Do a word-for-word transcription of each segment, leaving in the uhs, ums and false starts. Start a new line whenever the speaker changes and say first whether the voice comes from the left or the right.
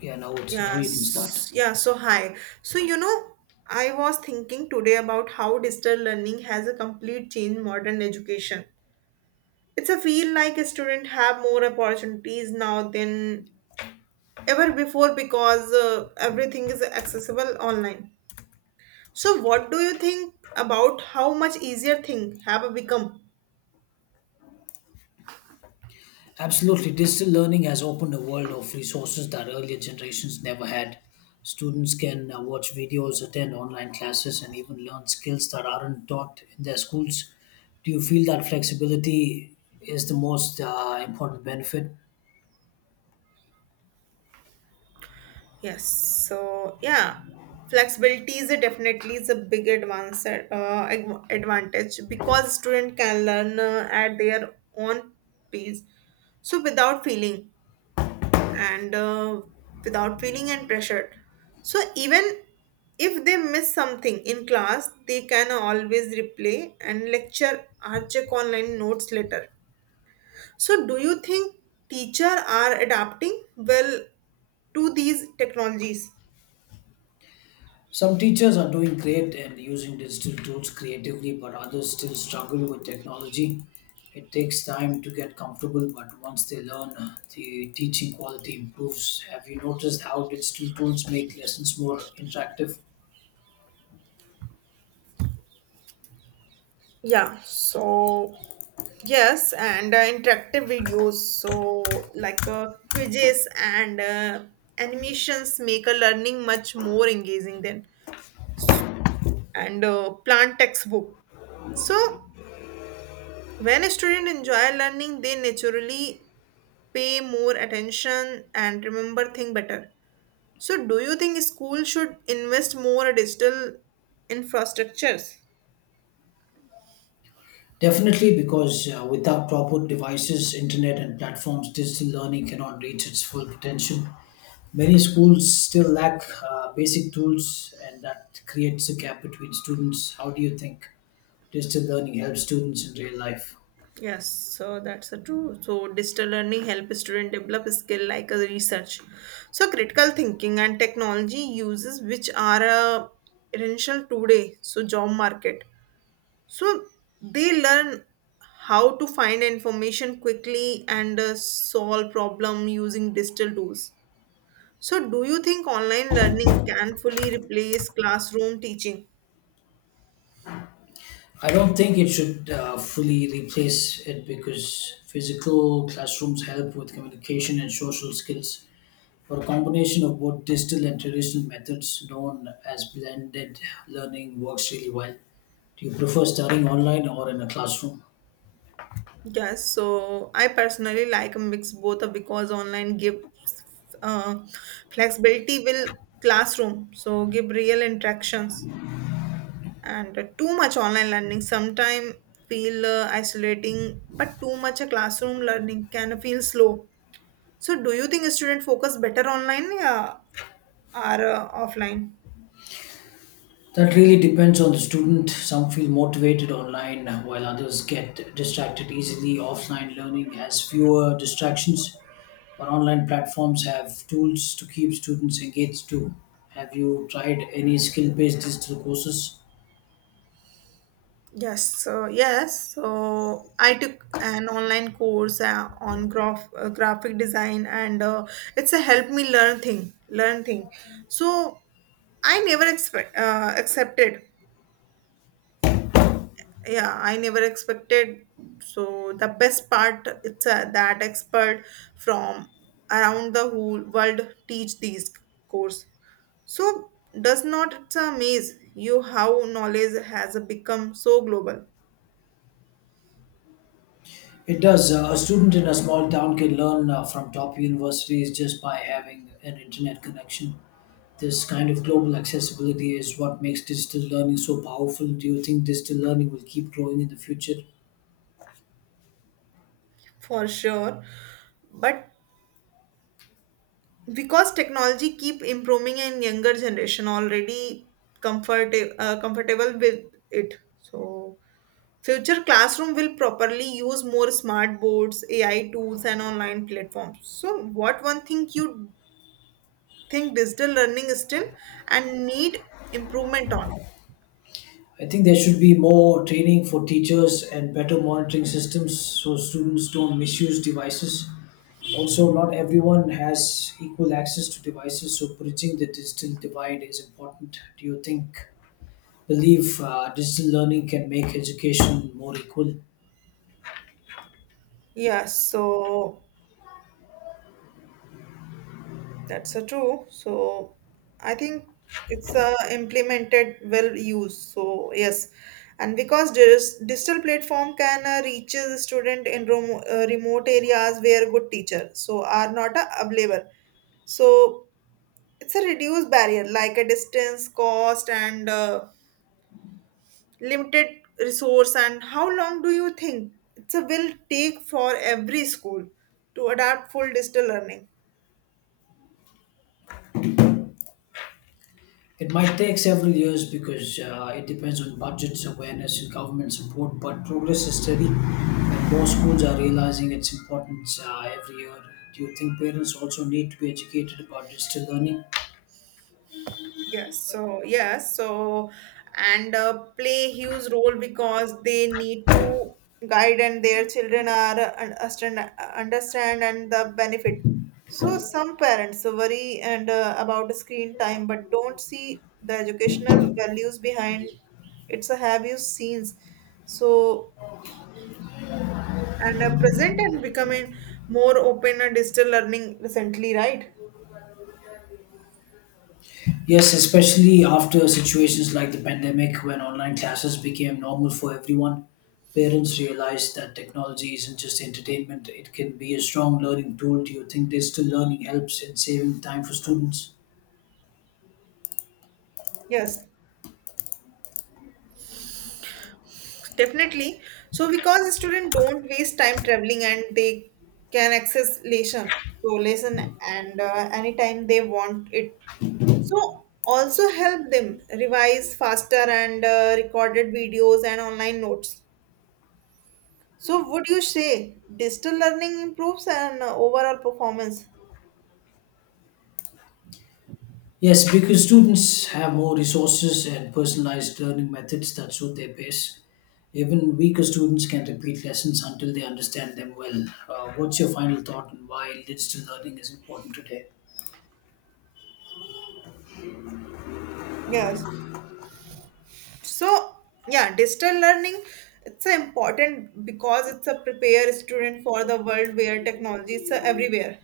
left: Yeah, now it's now you can start.
right: Yes, yeah, so hi. So, you know, I was thinking today about how digital learning has a complete change modern education. It's a feel like a student have more opportunities now than ever before because uh, everything is accessible online. So, what do you think about how much easier things have become?
left: Absolutely, digital learning has opened a world of resources that earlier generations never had. Students can uh, watch videos, attend online classes, and even learn skills that aren't taught in their schools. Do you feel that flexibility is the most uh, important benefit?
right: Yes. So yeah, flexibility is a definitely is a big advance uh, adv- advantage because student can learn uh, at their own pace. So without feeling and uh, without feeling and pressured. So even if they miss something in class, they can always replay and lecture or check online notes later. So do you think teacher are adapting well to these technologies?
left: Some teachers are doing great and using digital tools creatively, but others still struggle with technology. It takes time to get comfortable, but once they learn, uh, the teaching quality improves. Have you noticed how digital tools make lessons more interactive?
right: Yeah, so yes, and uh, interactive videos, so like uh, quizzes and uh, animations make a learning much more engaging than and uh, plant textbook. So when a student enjoy learning, they naturally pay more attention and remember things better. So do you think school should invest more in digital infrastructures?
left: Definitely, because uh, without proper devices, internet, and platforms, digital learning cannot reach its full potential. Many schools still lack uh, basic tools, and that creates a gap between students. How do you think? Distance learning helps students in real life.
right: Yes, so that's a true. So digital learning helps student develop skill like a research. So critical thinking and technology uses which are uh, essential today. So job market. So they learn how to find information quickly and uh, solve problem using digital tools. So do you think online learning can fully replace classroom teaching?
left: I don't think it should uh, fully replace it because physical classrooms help with communication and social skills. For a combination of both digital and traditional methods, known as blended learning, works really well. Do you prefer studying online or in a classroom?
right: Yes, so I personally like a mix both of because online gives uh, flexibility will classroom, so give real interactions and uh, too much online learning sometimes feel uh, isolating, but too much a classroom learning can feel slow. So do you think student focus better online, yeah, or uh, offline?
left: That really depends on the student. Some feel motivated online while others get distracted easily. Offline learning has fewer distractions, but online platforms have tools to keep students engaged too. Have you tried any skill based digital courses?
right: Yes, so yes, so I took an online course uh, on graph, uh, graphic design, and uh, it's a help me learn thing, learn thing. So I never expect uh, accepted. Yeah, I never expected. So the best part, it's uh, that expert from around the whole world teach these course. So does not it amaze you how knowledge has become so global?
left: It does. Uh, a student in a small town can learn uh, from top universities just by having an internet connection. This kind of global accessibility is what makes digital learning so powerful. Do you think digital learning will keep growing in the future?
right: For sure, but because technology keep improving and younger generation already comfort uh, comfortable with it, so future classroom will properly use more smart boards, ai tools, and online platforms. So what one thing you think digital learning is still and need improvement on?
left: I think there should be more training for teachers and better monitoring systems so students don't misuse devices. Also, not everyone has equal access to devices, so bridging the digital divide is important. Do you think, believe uh, digital learning can make education more equal?
right: Yes, so that's a true. So I think it's a implemented well use. So yes, and because dis- digital platform can uh, reach the student in remo- uh, remote areas where good teacher so are not uh, available. So it's a reduced barrier like a distance, cost, and uh, limited resource. And how long do you think it's a will take for every school to adapt full digital learning?
left: It might take several years because uh, it depends on budgets, awareness, and government support, but progress is steady, and more schools are realizing its importance uh, every year. Do you think parents also need to be educated about digital learning?
right: Yes, so yes, so and uh, play huge role because they need to guide and their children are uh, un- understand understand and the benefit. So some parents worry and uh, about screen time but don't see the educational values behind It's a have you seen so and uh, present and becoming more open and digital learning recently, right?
left: Yes, especially after situations like the pandemic when online classes became normal for everyone. Parents realized that technology isn't just entertainment, it can be a strong learning tool. Do you think digital learning helps in saving time for students?
right: Yes. Definitely. So because students don't waste time traveling and they can access lesson, so lesson and uh, anytime they want it. So also help them revise faster and uh, recorded videos and online notes. So would you say digital learning improves and uh, overall performance?
left: Yes, because students have more resources and personalized learning methods that suit their pace. Even weaker students can repeat lessons until they understand them well. Uh, what's your final thought on why digital learning is important today?
right: Yes. So, yeah, digital learning it's a important because it's a prepare student for the world where technology is uh, everywhere.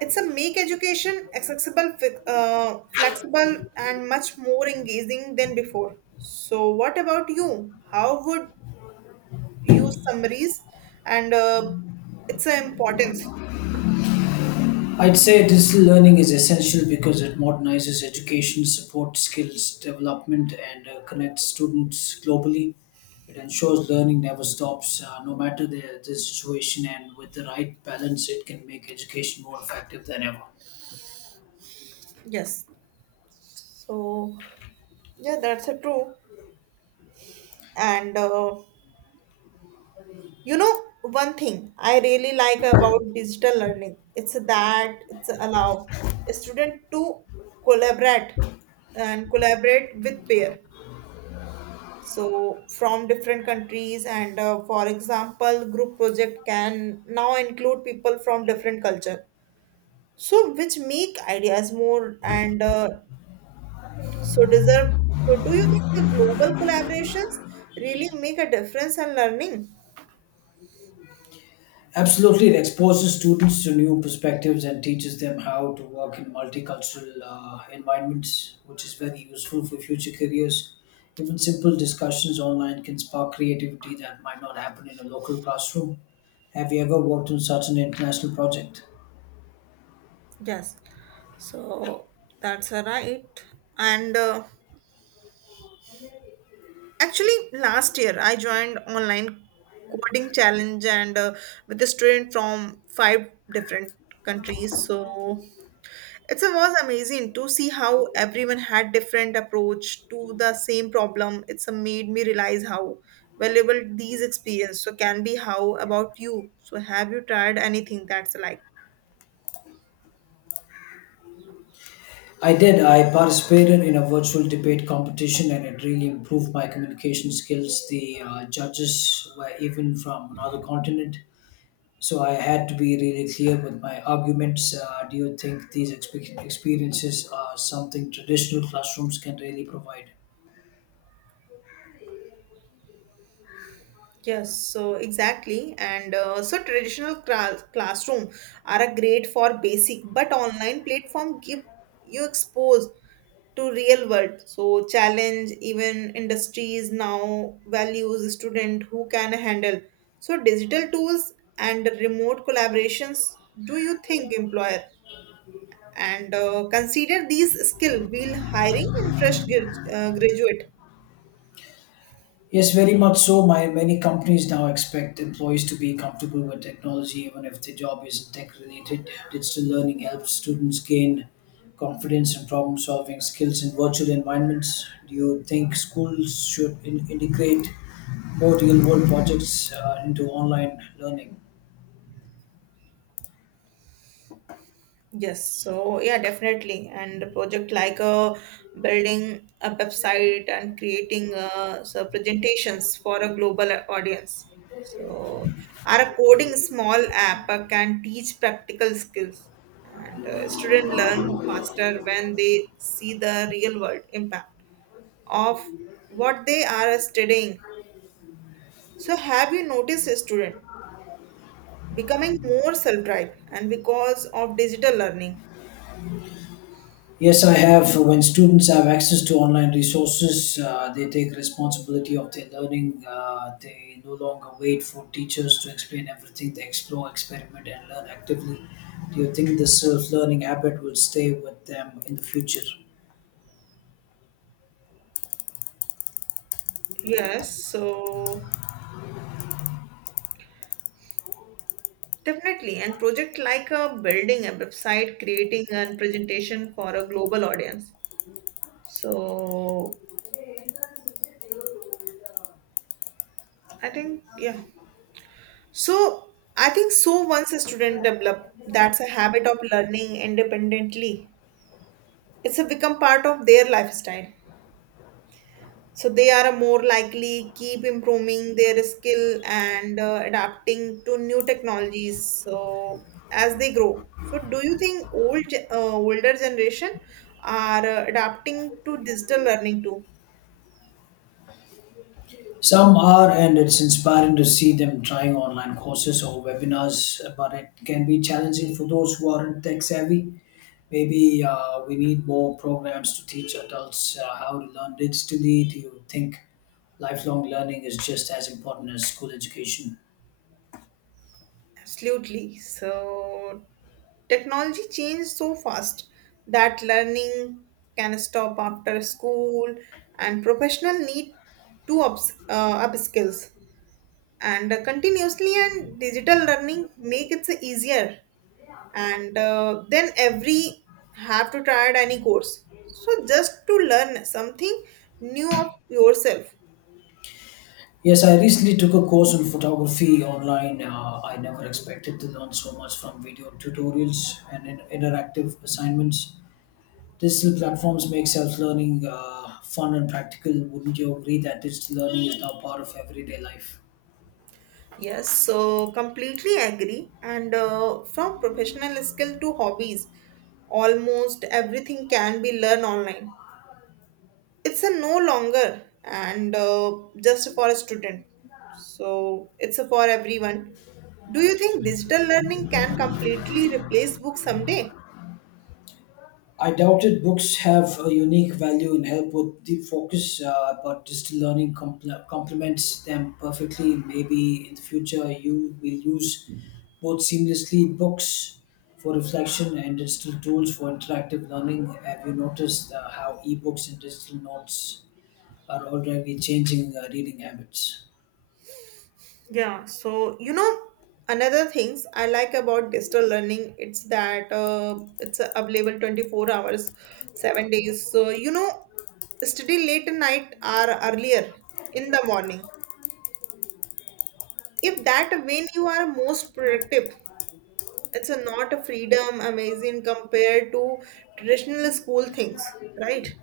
right: It's a make education accessible, fi- uh, flexible, and much more engaging than before. So, what about you? How would you summaries, and uh, its a importance?
left: I'd say digital learning is essential because it modernizes education, supports skills development, and uh, connects students globally. It ensures learning never stops, uh, no matter the, the situation, and with the right balance, it can make education more effective than ever.
right: Yes. So, yeah, that's a true. And uh, you know, one thing I really like about digital learning, it's that it's allow a student to collaborate and collaborate with peer so from different countries and uh, for example group project can now include people from different culture, so which make ideas more and uh, so deserve. So do you think the global collaborations really make a difference in learning?
left: Absolutely, it exposes students to new perspectives and teaches them how to work in multicultural uh, environments, which is very useful for future careers. Even simple discussions online can spark creativity that might not happen in a local classroom. Have you ever worked on such an international project?
right: Yes, so that's a right, and uh, actually last year I joined online coding challenge and uh, with a student from five different countries. So it was amazing to see how everyone had different approach to the same problem. It's a made me realize how valuable these experience so can be. How about you? So have you tried anything that's like?
left: I did. I participated in a virtual debate competition and it really improved my communication skills. The uh, judges were even from another continent, so I had to be really clear with my arguments. Uh, do you think these expe- experiences are something traditional classrooms can really provide?
right: Yes, so exactly. And uh, so traditional cra- classroom are a great for basic, but online platform give you exposed to real world. So challenge even industries now values student who can handle. So digital tools and remote collaborations, do you think employer and uh, consider these skill while hiring and fresh grad- uh, graduate?
left: Yes, very much so. My many companies now expect employees to be comfortable with technology, even if their job isn't tech related. Digital learning helps students gain confidence and problem solving skills in virtual environments. Do you think schools should in- integrate more real world projects uh, into online learning?
right: Yes, so yeah, definitely. And a project like uh, building a website and creating uh, so presentations for a global audience. So, our coding small app uh, can teach practical skills, and uh, students learn faster when they see the real world impact of what they are studying. So, have you noticed a student becoming more self-drive and because of digital learning?
left: Yes, I have. When students have access to online resources, uh, they take responsibility of their learning. Uh, they no longer wait for teachers to explain everything. They explore, experiment, and learn actively. Do you think this self-learning habit will stay with them in the future?
right: Yes, so definitely, and project like a building a website, creating a presentation for a global audience. So I think yeah. So I think so once a student develop that's a habit of learning independently, it's a become part of their lifestyle. So they are more likely keep improving their skill and uh, adapting to new technologies. So as they grow, so do you think old ge- uh, older generation are uh, adapting to digital learning too?
left: Some are, and it's inspiring to see them trying online courses or webinars, but it can be challenging for those who aren't tech savvy. Maybe uh, we need more programs to teach adults uh, how to learn digitally. Do you think lifelong learning is just as important as school education.
right: Absolutely. So technology changed so fast that learning can stop after school and professional need to ups, uh, up skills and uh, continuously, and digital learning make it easier, and uh, then every have to try it any course so just to learn something new of yourself.
left: Yes, I recently took a course on photography online. Uh, I never expected to learn so much from video tutorials and in- interactive assignments. Digital platforms make self learning uh, fun and practical. Wouldn't you agree that digital learning is now part of everyday life?
right: Yes, so completely agree, and uh, from professional skill to hobbies almost everything can be learned online. It's a no longer and uh, just for a student, so it's a for everyone. Do you think digital learning can completely replace books someday?
left: I doubted books have a unique value and help with deep focus, uh, but digital learning compl- complements them perfectly. Maybe in the future you will use both seamlessly books for reflection and digital tools for interactive learning. Have you noticed uh, how ebooks and digital notes are already changing uh, reading habits?
right: Yeah, so you know another things I like about digital learning, it's that uh, it's available twenty-four hours, seven days, so, you know study late at night or earlier in the morning if that when you are most productive. It's a not a freedom amazing compared to traditional school things, right?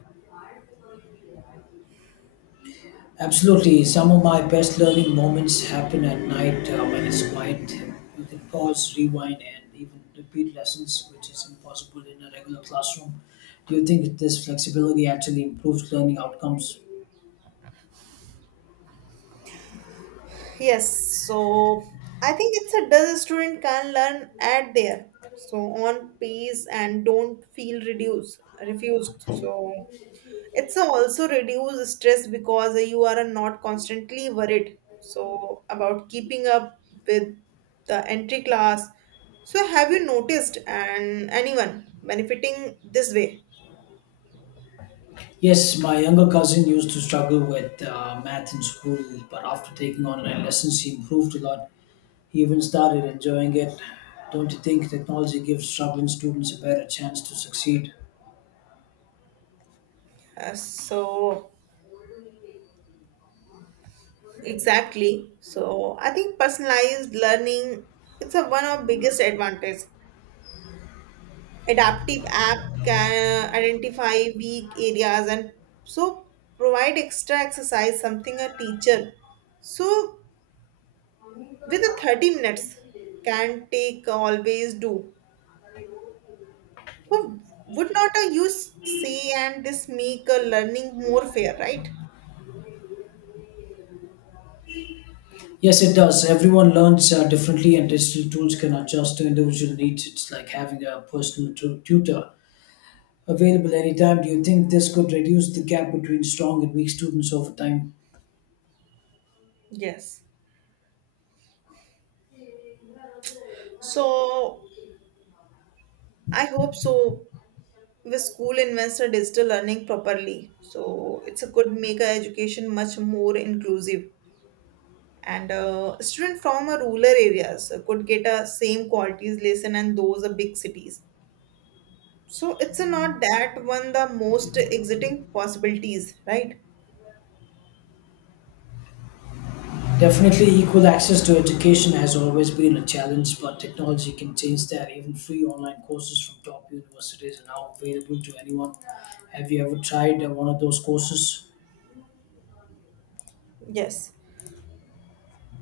left: Absolutely. Some of my best learning moments happen at night uh, when it's quiet. You can pause, rewind, and even repeat lessons, which is impossible in a regular classroom. Do you think this flexibility actually improves learning outcomes?
right: Yes, so I think it's a does a student can learn at there. So on pace and don't feel reduced, refused. So it's a also reduce stress because you are not constantly worried. So about keeping up with the entry class. So have you noticed and anyone benefiting this way?
left: Yes, my younger cousin used to struggle with uh, math in school, but after taking online lessons, he improved a lot. He even started enjoying it. Don't you think technology gives struggling students a better chance to succeed?
right: Uh, so exactly. So I think personalized learning it's a one of biggest advantage. Adaptive app can identify weak areas and so provide extra exercise, something a teacher so with the thirty minutes can take always do. So would not a use say and this make a learning more fair, right?
left: Yes, it does. Everyone learns uh, differently, and digital tools can adjust to individual needs. It's like having a personal tu- tutor available anytime. Do you think this could reduce the gap between strong and weak students over time?
right: Yes. So I hope so the school invests in digital learning properly so it's a good make our education much more inclusive, and uh, students from a rural areas uh, could get a same qualities lesson and those are big cities, so it's a not that one the most exciting possibilities, right?
left: Definitely, equal access to education has always been a challenge, but technology can change that. Even free online courses from top universities are now available to anyone. Have you ever tried uh, one of those courses?
right: Yes,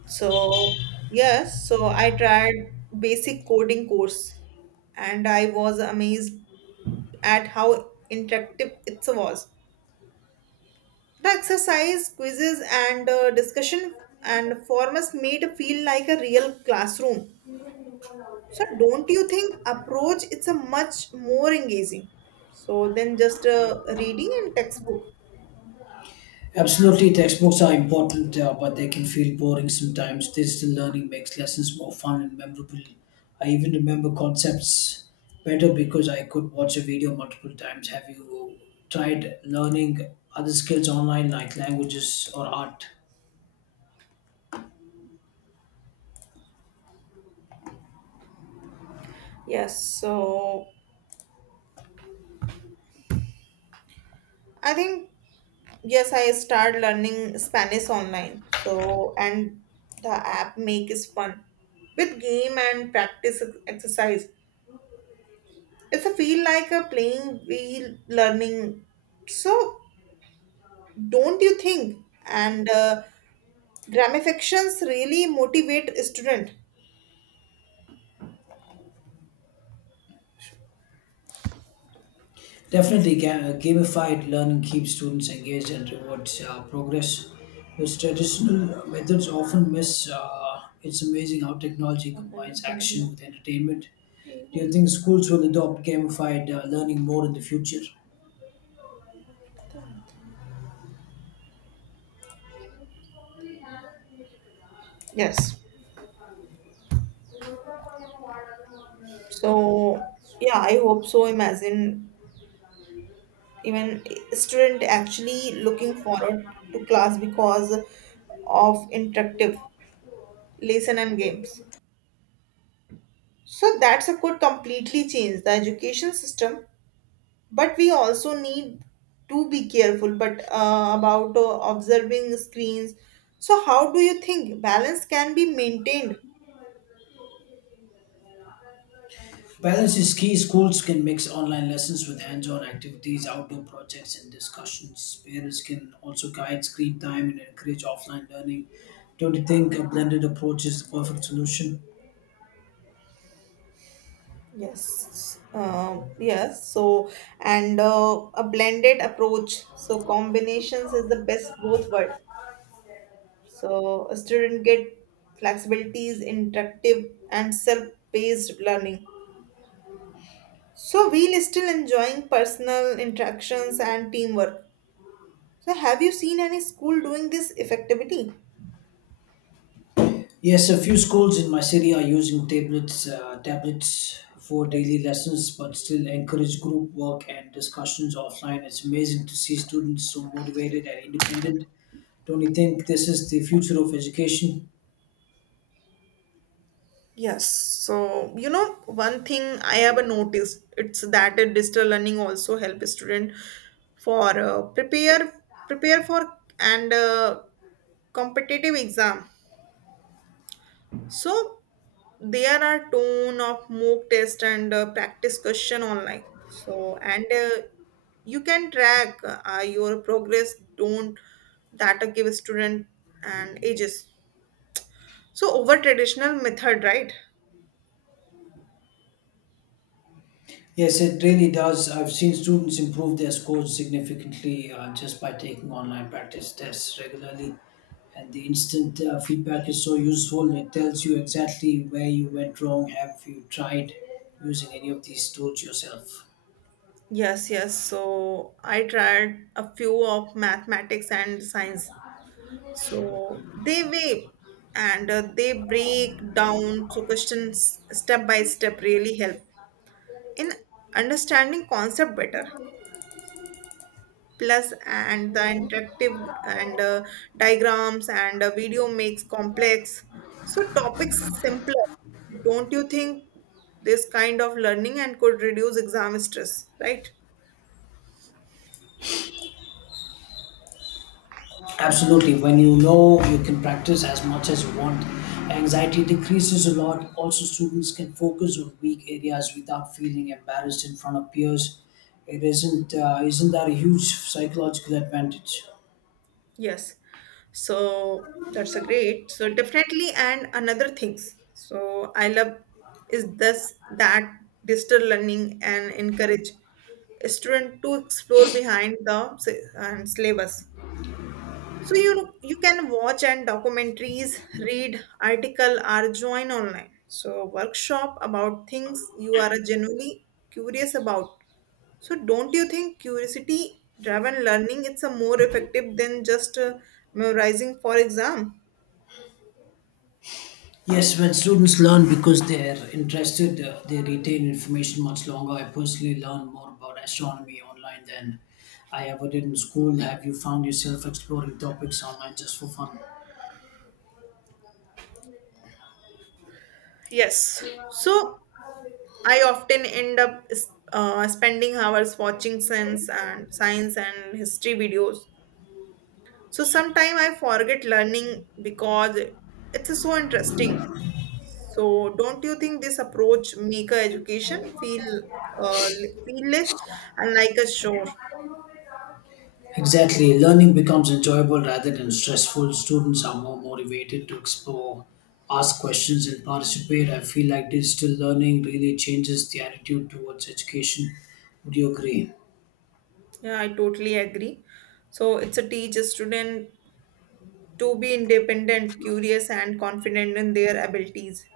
right: so yes, so I tried basic coding course and I was amazed at how interactive it was. The exercise, quizzes, and uh, discussion and formats made it feel like a real classroom. So, don't you think approach it's a much more engaging? So, than just uh, reading and textbook.
left: Absolutely, textbooks are important, uh, but they can feel boring sometimes. Digital learning makes lessons more fun and memorable. I even remember concepts better because I could watch a video multiple times. Have you tried learning other skills online, like languages or art?
right: Yes, so I think yes, I start learning Spanish online. So, and the app make is fun with game and practice ex- exercise. It's a feel like a playing wheel learning. So don't you think and uh, gamifications really motivate student?
left: Definitely, ga- gamified learning keeps students engaged and rewards uh, progress, which traditional methods often miss. Uh, it's amazing how technology combines action with entertainment. Do you think schools will adopt gamified uh, learning more in the future?
right: Yes, so yeah, I hope so. Imagine even student actually looking forward to class because of interactive lesson and games, so that's a could completely change the education system. But we also need to be careful but uh, about uh, observing screens. So how do you think balance can be maintained?
left: Balance is key. Schools can mix online lessons with hands on activities, outdoor projects, and discussions. Parents can also guide screen time and encourage offline learning. Don't you think a blended approach is the perfect solution?
right: Yes, uh, yes, so and uh, a blended approach so combinations is the best both world, so a student get flexibilities interactive and self-paced learning, so we'll still enjoying personal interactions and teamwork. So have you seen any school doing this effectively?
left: Yes, a few schools in my city are using tablets, uh, tablets for
right: Yes.
left: daily lessons, but still encourage group work and discussions offline. It's amazing to see students so motivated and independent. Don't you think this is the future of education?
right: Yes. So, you know, one thing I have noticed, it's that a digital learning also help student for uh, prepare prepare for and uh, competitive exam. So, there are tone of mock test and uh, practice question online. So, and uh, you can track uh, your progress. Don't that uh, give student and ages. So, over traditional method, right?
left: Yes, it really does. I've seen students improve their scores significantly uh, just by taking online practice tests regularly. And the instant uh, feedback is so useful. It tells you exactly where you went wrong. Have you tried using any of these tools yourself?
right: Yes, yes. So I tried a few of mathematics and science. So they weigh and uh, they break down so questions step by step really help in understanding concept better. Plus, and the interactive and uh, diagrams and uh, video makes complex so topics simpler. Don't you think this kind of learning and could reduce exam stress, right?
left: Absolutely. When you know you can practice as much as you want, anxiety decreases a lot. Also, students can focus on weak areas without feeling embarrassed in front of peers. It isn't uh, isn't that a huge psychological advantage?
right: Yes. So that's a great. So definitely and another things. So I love is this that digital learning and encourage student to explore behind the sy- and syllabus. So you know, you can watch and documentaries, read article or join online. So workshop about things you are genuinely curious about. So don't you think curiosity driven learning it's a more effective than just uh, memorizing for exam?
left: Yes, when students learn because they're interested, uh, they retain information much longer. I personally learn more about astronomy online than I ever did in school. Have you found yourself exploring topics online just for fun?
right: Yes. So I often end up uh, spending hours watching science and science and history videos. So sometimes I forget learning because it's so interesting. So don't you think this approach make a education feel uh, feel less and like a chore?
left: Exactly. Learning becomes enjoyable rather than stressful. Students are more motivated to explore, ask questions, and participate. I feel like digital learning really changes the attitude towards education. Would you agree?
right: Yeah, I totally agree. So it's a teach a student to be independent, curious, and confident in their abilities.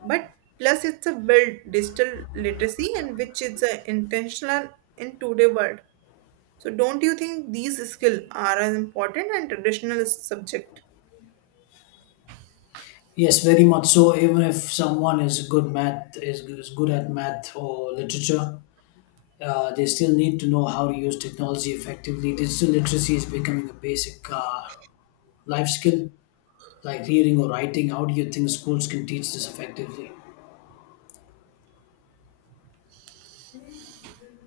right: But plus, it's a build digital literacy, and which is a intentional in today world. So, don't you think these skills are as important and traditional subject?
left: Yes, very much so. Even if someone is good math is, is good at math or literature, uh, they still need to know how to use technology effectively. Digital literacy is becoming a basic uh, life skill, like reading or writing. How do you think schools can teach this effectively?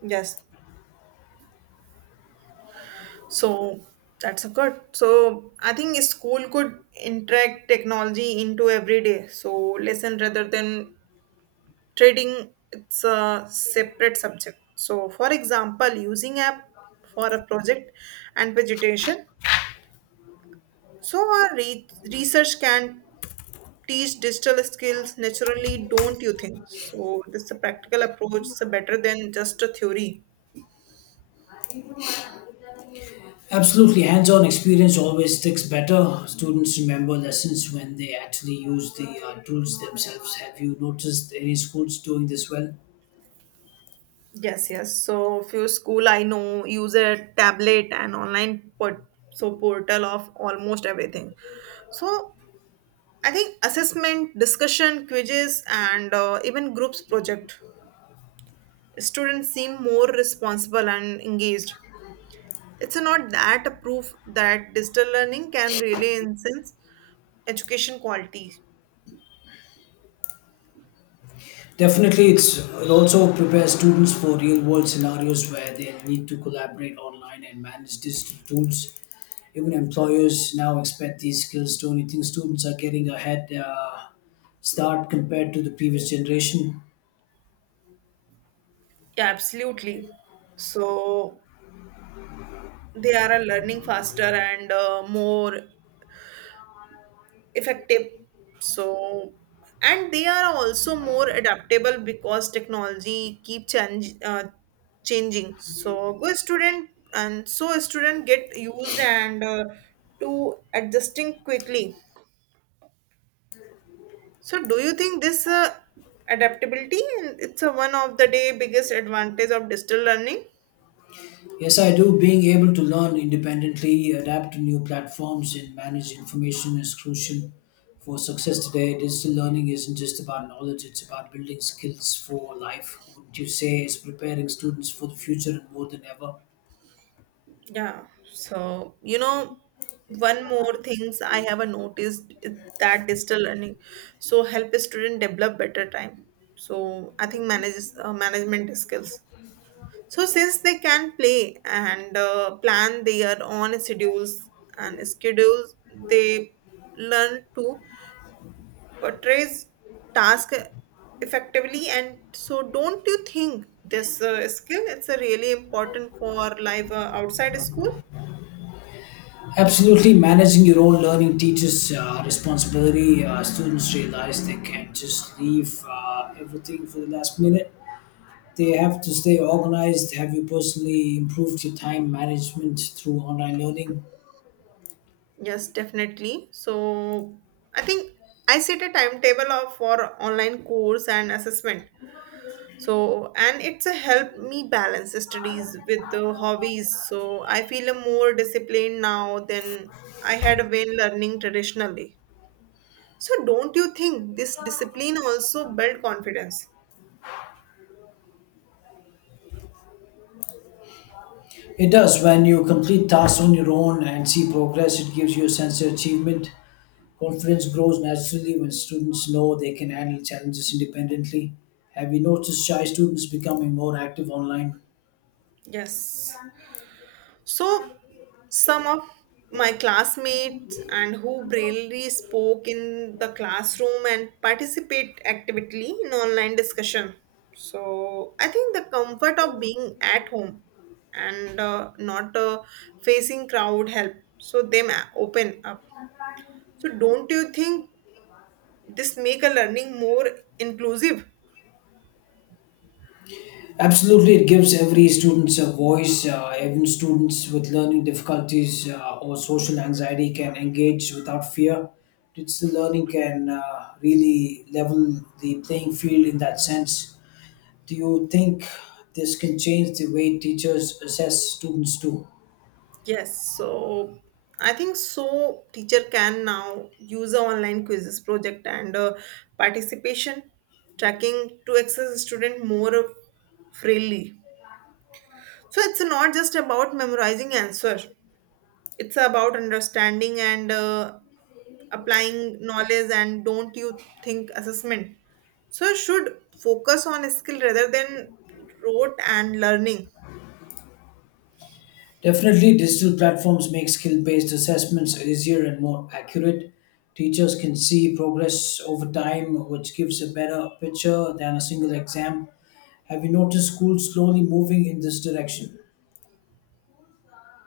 right: Yes. So that's a good. So I think a school could interact technology into every day. So lesson rather than trading it's a separate subject so for example using app for a project and vegetation so our re- research can teach digital skills naturally don't you think so this a practical approach is better than just a theory.
left: Absolutely, hands-on experience always sticks better. Students remember lessons when they actually use the uh, tools themselves. Have you noticed any schools doing this well?
right: Yes, yes. So few school I know use a tablet and online port so portal of almost everything. So I think assessment, discussion, quizzes, and uh, even groups project. Students seem more responsible and engaged. It's not that a proof that digital learning can really enhance education quality.
left: Definitely, it's it also prepares students for real-world scenarios where they need to collaborate online and manage digital tools. Even employers now expect these skills. Don't you think students are getting a head uh, start compared to the previous generation?
right: Yeah, absolutely. So they are uh, learning faster and uh, more effective. So and they are also more adaptable because technology keep change, uh, changing. So good student and so a student get used and uh, to adjusting quickly. So, do you think this uh, adaptability and it's a one of the day biggest advantage of digital learning?
left: Yes, I do. Being able to learn independently, adapt to new platforms, and manage information is crucial for success today. Digital learning isn't just about knowledge; it's about building skills for life. Wouldn't you say it's preparing students for the future and more than ever?
right: Yeah. So, you know, one more things I have a noticed is that digital learning so help a student develop better time. So, I think manages uh, management skills. So, since they can play and uh, plan their own schedules and schedules, they learn to portrays task effectively and so don't you think this uh, skill it's a really important for life uh, outside school.
left: Absolutely, managing your own learning teaches uh, responsibility. Uh, students realize they can't just leave uh, everything for the last minute. They have to stay organized. Have you personally improved your time management through online learning?
right: Yes definitely so I think I set a timetable of for online course and assessment so and it's a help me balance studies with the hobbies so I feel a more disciplined now than I had been learning traditionally so don't you think this discipline also build confidence.
left: It does. When you complete tasks on your own and see progress, it gives you a sense of achievement. Confidence grows naturally when students know they can handle challenges independently. Have you noticed shy students becoming more active online?
right: Yes. So, some of my classmates and who bravely spoke in the classroom and participate actively in online discussion. So, I think the comfort of being at home and uh, not uh, facing crowd help. So, them open up. So, don't you think this make a learning more inclusive?
left: Absolutely, it gives every students a voice. Uh, even students with learning difficulties uh, or social anxiety can engage without fear. Digital learning can uh, really level the playing field in that sense. Do you think this can change the way teachers assess students too?
right: Yes, so I think so teacher can now use a online quizzes project and uh, participation tracking to access student more freely. So it's not just about memorizing answer. It's about understanding and uh, applying knowledge and don't you think assessment. So should focus on skill rather than rote and learning.
left: Definitely, digital platforms make skill based assessments easier and more accurate. Teachers can see progress over time, which gives a better picture than a single exam. Have you noticed schools slowly moving in this direction?